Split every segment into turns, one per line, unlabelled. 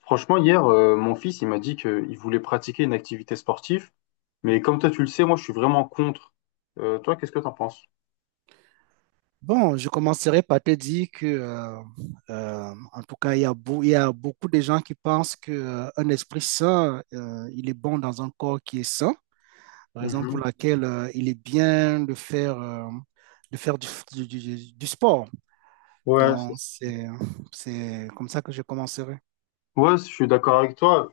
Franchement, hier, mon fils, il m'a dit qu'il voulait pratiquer une activité sportive, mais comme toi, tu le sais, moi, je suis vraiment contre. Toi, qu'est-ce que t'en penses?
Bon, je commencerai par te dire que, en tout cas, il y a, il y a beaucoup de gens qui pensent que, un esprit sain, il est bon dans un corps qui est sain, raison pour
Mhm.
laquelle, il est bien de faire, de faire du, du sport.
Ouais,
Donc,
c'est-
c'est comme ça que je commencerai.
Ouais, je suis d'accord avec toi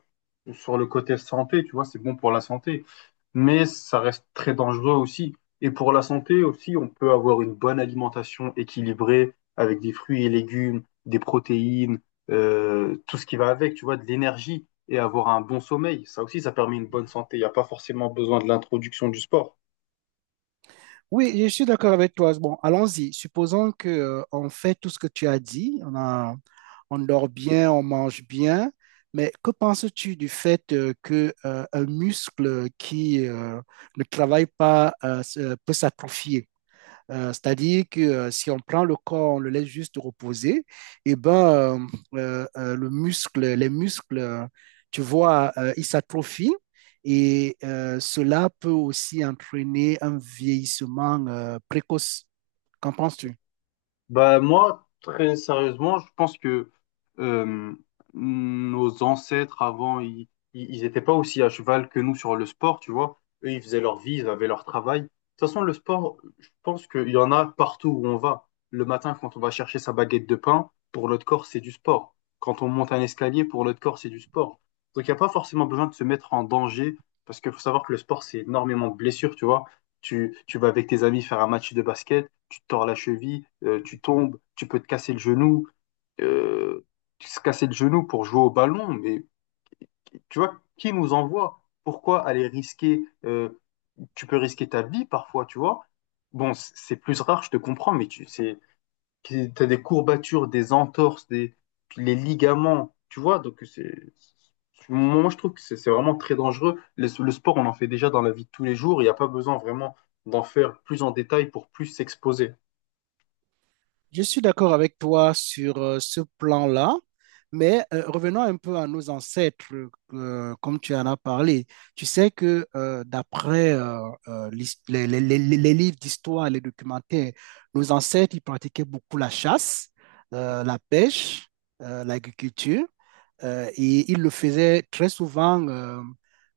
sur le côté santé, tu vois, c'est bon pour la santé, mais ça reste très dangereux aussi. Et pour la santé aussi, on peut avoir une bonne alimentation équilibrée avec des fruits et légumes, des protéines, tout ce qui va avec, tu vois, de l'énergie et avoir un bon sommeil. Ça aussi, ça permet une bonne santé. Il n'y a pas forcément besoin de l'introduction du sport.
Oui, je suis d'accord avec toi. Bon, allons-y. Supposons que, on fait tout ce que tu as dit. On dort bien, on mange bien, mais que penses-tu du fait que un muscle qui ne travaille pas peut s'atrophier? C'est-à-dire que si on prend le corps, on le laisse juste reposer, et ben le muscle, les muscles, tu vois, ils s'atrophient. Et cela peut aussi entraîner un vieillissement précoce. Qu'en penses-tu?
Bah, moi, très sérieusement, je pense que euh, nos ancêtres avant, ils étaient pas aussi à cheval que nous sur le sport, tu vois. Eux, ils faisaient leur vie, ils avaient leur travail. De toute façon, le sport, je pense qu'il y en a partout où on va. Le matin, quand on va chercher sa baguette de pain, pour notre corps, c'est du sport. Quand on monte un escalier, pour notre corps, c'est du sport. Donc, il n'y a pas forcément besoin de se mettre en danger, parce qu'il faut savoir que le sport, c'est énormément de blessures, tu vois. Tu vas avec tes amis faire un match de basket, tu te tords la cheville, tu tombes, tu peux te casser le genou, euh, se casser le genou pour jouer au ballon. Mais tu vois, qui nous envoie? Pourquoi aller risquer? Tu peux risquer ta vie parfois, tu vois. Bon, c'est plus rare, je te comprends, mais tu c'est, t'as des courbatures, des entorses, des, les ligaments, tu vois. Donc moi je trouve que c'est vraiment très dangereux. Le sport, on en fait déjà dans la vie de tous les jours. Il n'y a pas besoin vraiment d'en faire plus en détail pour plus s'exposer.
Je suis d'accord avec toi sur ce plan-là, mais revenons un peu à nos ancêtres, comme tu en as parlé. Tu sais que d'après les livres d'histoire, les documentaires, nos ancêtres, ils pratiquaient beaucoup la chasse, la pêche, l'agriculture. Et il le faisait très souvent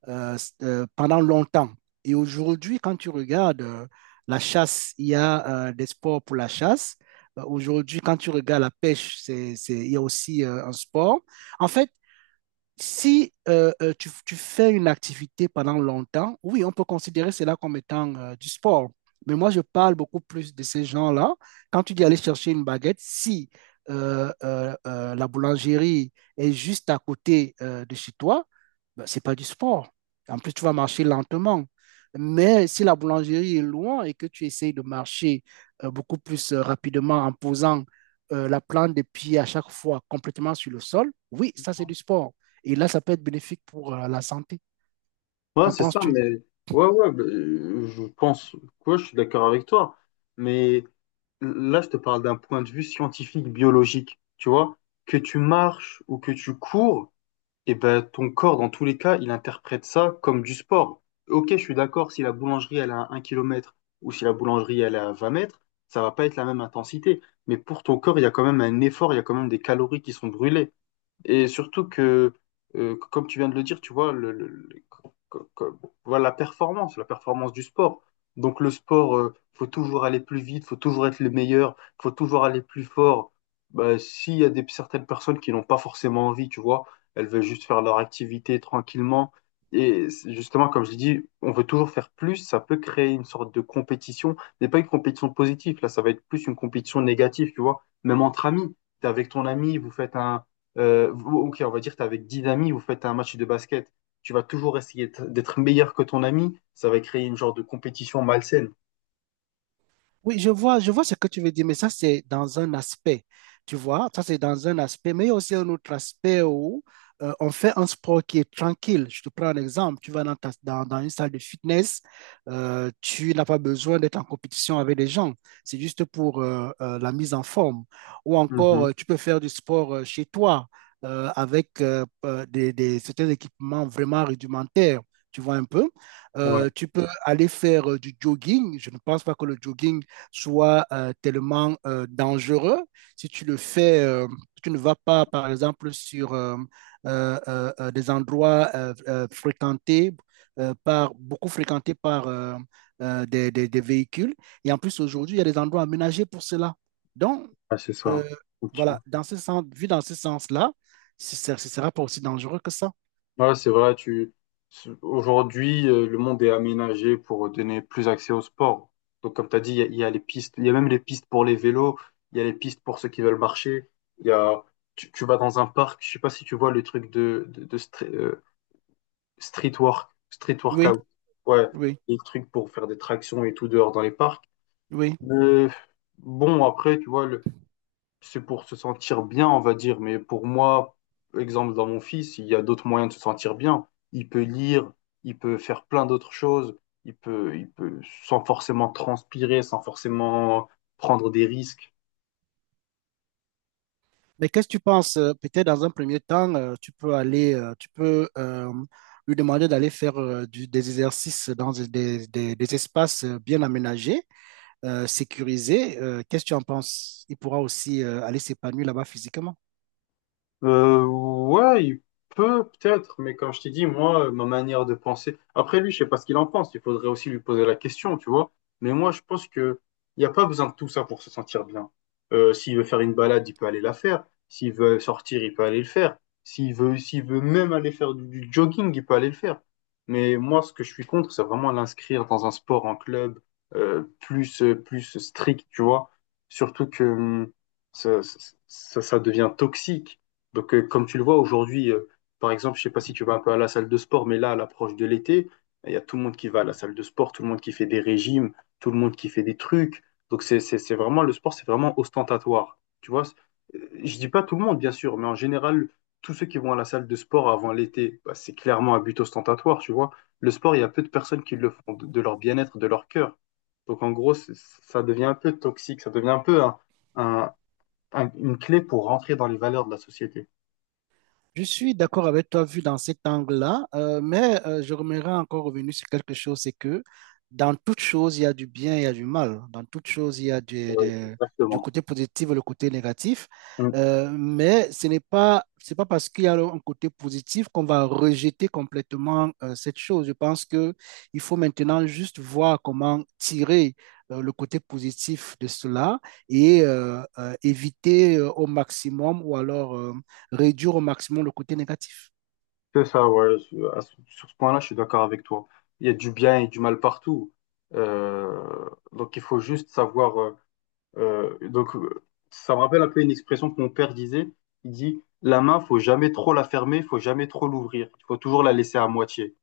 euh, pendant longtemps. Et aujourd'hui, quand tu regardes la chasse, il y a des sports pour la chasse. Aujourd'hui, quand tu regardes la pêche, il y a aussi un sport. En fait, si tu fais une activité pendant longtemps, oui, on peut considérer cela comme étant du sport. Mais moi, je parle beaucoup plus de ces gens-là. Quand tu dis aller chercher une baguette, si la boulangerie est juste à côté de chez toi, ben, c'est pas du sport. En plus, tu vas marcher lentement. Mais si la boulangerie est loin et que tu essayes de marcher beaucoup plus rapidement en posant la plante des pieds à chaque fois complètement sur le sol, oui, ça c'est du sport. Et là, ça peut être bénéfique pour la santé.
Ouais,
Qu'en
c'est ça,
penses-tu?
mais ouais, ouais, je pense quoi, je suis d'accord avec toi. Mais là, je te parle d'un point de vue scientifique, biologique. Tu vois, que tu marches ou que tu cours, et ben ton corps, dans tous les cas, il interprète ça comme du sport. Ok, je suis d'accord, si la boulangerie elle est à 1 km ou si la boulangerie elle est à 20 mètres, ça va pas être la même intensité. Mais pour ton corps, il y a quand même un effort, il y a quand même des calories qui sont brûlées. Et surtout que, comme tu viens de le dire, tu vois, voilà, la performance du sport. Donc le sport, faut toujours aller plus vite, faut toujours être le meilleur, faut toujours aller plus fort. Bah, s'il y a des, certaines personnes qui n'ont pas forcément envie, tu vois, elles veulent juste faire leur activité tranquillement. Et c'est justement, comme je l'ai dit, on veut toujours faire plus, ça peut créer une sorte de compétition, mais pas une compétition positive, là, ça va être plus une compétition négative, tu vois, même entre amis. T'es avec ton ami, vous faites un euh, ok, on va dire, tu avec 10 amis, vous faites un match de basket, tu vas toujours essayer d'être meilleur que ton ami, ça va créer une genre de compétition malsaine.
Oui, je vois ce que tu veux dire, mais ça, c'est dans un aspect, tu vois, ça, c'est dans un aspect, mais il y a aussi un autre aspect où on fait un sport qui est tranquille. Je te prends un exemple, tu vas dans une salle de fitness, tu n'as pas besoin d'être en compétition avec les gens, c'est juste pour la mise en forme. Ou encore,
Mhm.
tu peux faire du sport chez toi avec certains équipements vraiment rudimentaires, tu vois un peu.
Ouais,
Tu peux aller faire du jogging, je ne pense pas que le jogging soit tellement dangereux. Si tu le fais, tu ne vas pas, par exemple, sur des endroits fréquentés beaucoup fréquentés par des véhicules. Et en plus, aujourd'hui, il y a des endroits aménagés pour cela. Donc,
ouais, c'est
euh,
ça. Ok.
voilà, dans ce sens, vu dans ce sens-là, ce ne sera pas aussi dangereux que ça.
Ouais, c'est vrai, aujourd'hui, le monde est aménagé pour donner plus accès au sport. Donc, comme tu as dit, il y a les pistes, il y a même les pistes pour les vélos, il y a les pistes pour ceux qui veulent marcher, il y a... Tu vas dans un parc, je sais pas si tu vois le truc de street
Oui,
workout. Ouais,
oui,
des trucs pour faire des tractions et tout dehors dans les parcs.
oui.
Mais bon, après, tu vois, c'est pour se sentir bien, on va dire. Mais pour moi, exemple, dans mon fils, il y a d'autres moyens de se sentir bien. Il peut lire, il peut faire plein d'autres choses. Il peut, sans forcément transpirer, sans forcément prendre des risques.
Mais qu'est-ce que tu penses? Peut-être dans un premier temps, tu peux lui demander d'aller faire des exercices dans des espaces bien aménagés, sécurisés. Qu'est-ce que tu en penses? Il pourra aussi aller s'épanouir là-bas physiquement.
Ouais, il peut peut-être, mais comme je t'ai dit, moi, ma manière de penser. Après lui, je sais pas ce qu'il en pense. Il faudrait aussi lui poser la question, tu vois. Mais moi, je pense que il n'y a pas besoin de tout ça pour se sentir bien. S'il veut faire une balade, il peut aller la faire. S'il veut sortir, il peut aller le faire. S'il veut même aller faire du jogging, il peut aller le faire. Mais moi, ce que je suis contre, c'est vraiment l'inscrire dans un sport en club plus strict, tu vois. Surtout que ça, ça ça devient toxique donc, comme tu le vois aujourd'hui, par exemple, je sais pas si tu vas un peu à la salle de sport, mais là, à l'approche de l'été, il y a tout le monde qui va à la salle de sport, tout le monde qui fait des régimes, tout le monde qui fait des trucs. Donc, c'est vraiment, le sport, c'est vraiment ostentatoire. Tu vois, Je dis pas tout le monde, bien sûr, mais en général, tous ceux qui vont à la salle de sport avant l'été, bah, c'est clairement un but ostentatoire, tu vois. Le sport, il y a peu de personnes qui le font de leur bien-être, de leur cœur. Donc, en gros, ça devient un peu toxique, ça devient un peu un- une clé pour rentrer dans les valeurs de la société.
Je suis d'accord avec toi vu dans cet angle-là, mais je remettrai encore revenu sur quelque chose, c'est que dans toute chose, il y a du bien, il y a du mal. Dans toute chose, il y a du,
Ouais,
de- du
exactement.
côté positif et le côté négatif.
Mm.
Mais ce n'est pas, c'est pas parce qu'il y a un côté positif qu'on va rejeter complètement cette chose. Je pense que il faut maintenant juste voir comment tirer le côté positif de cela et éviter au maximum ou alors... réduire au maximum le côté négatif.
C'est ça, ouais. Sur ce point-là, je suis d'accord avec toi. Il y a du bien et du mal partout. Donc, il faut juste savoir. Euh, donc, euh, Ça me rappelle un peu une expression que mon père disait. Il dit, la main, faut jamais trop la fermer, faut jamais trop l'ouvrir. Il faut toujours la laisser à moitié.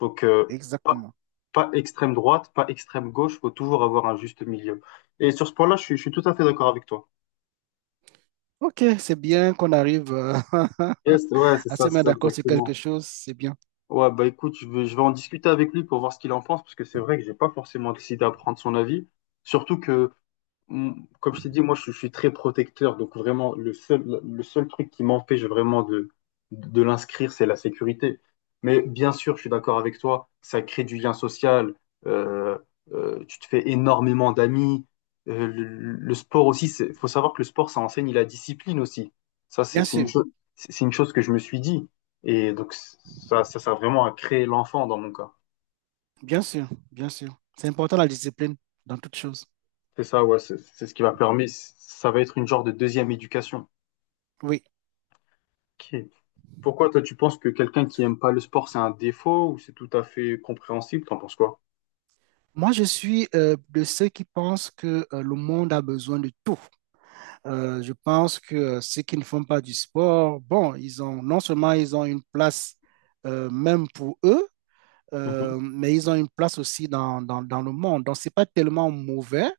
Donc, pas,
Exactement.
pas extrême droite, pas extrême gauche. Faut toujours avoir un juste milieu. Et sur ce point-là, je suis tout à fait d'accord avec toi.
Ok, c'est bien qu'on arrive
Yes, ouais,
à se
c'est
mettre
ça
d'accord sur quelque
exactement.
chose, c'est bien.
Ouais, bah écoute, je vais en discuter avec lui pour voir ce qu'il en pense, parce que c'est vrai que j'ai pas forcément décidé à prendre son avis. Surtout que comme je t'ai dit, moi, je suis très protecteur. Donc, vraiment, le seul truc qui m'empêche vraiment de l'inscrire, c'est la sécurité. Mais bien sûr, je suis d'accord avec toi, ça crée du lien social. euh, Tu te fais énormément d'amis. Euh, le, le sport aussi, il faut savoir que le sport, ça enseigne la discipline aussi. Ça, c'est
Bien
c'est une
sûr,
chose, c'est une chose que je me suis dit. Et donc, ça sert vraiment à créer l'enfant dans mon cas.
bien sûr. C'est important la discipline dans toute chose.
C'est ça, ouais, c'est ce qui va permettre, ça va être une genre de deuxième éducation.
Oui.
Ok. Pourquoi toi tu penses que quelqu'un qui aime pas le sport c'est un défaut ou c'est tout à fait compréhensible? T'en penses quoi?
Moi, je suis de ceux qui pensent que le monde a besoin de tout. Je pense que ceux qui ne font pas du sport, bon, ils ont non seulement ils ont une place même pour eux,
Mhm.
mais ils ont une place aussi dans le monde. Donc, c'est pas tellement mauvais.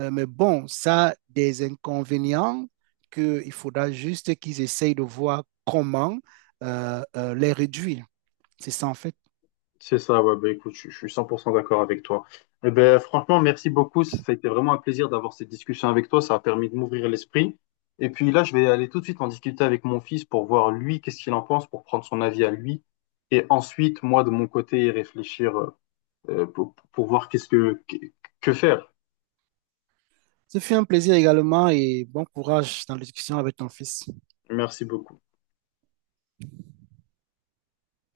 Mais bon, ça a des inconvénients qu'il faudra juste qu'ils essayent de voir comment les réduire. C'est ça en fait.
C'est ça, ouais, bah écoute, je suis 100% d'accord avec toi. Eh ben, franchement, merci beaucoup. Ça a été vraiment un plaisir d'avoir cette discussion avec toi. Ça a permis de m'ouvrir l'esprit. Et puis là, je vais aller tout de suite en discuter avec mon fils pour voir lui, qu'est-ce qu'il en pense, pour prendre son avis à lui. Et ensuite, moi, de mon côté, réfléchir pour voir qu'est-ce que faire.
Ce fut un plaisir également et bon courage dans l'éducation avec ton fils.
Merci beaucoup.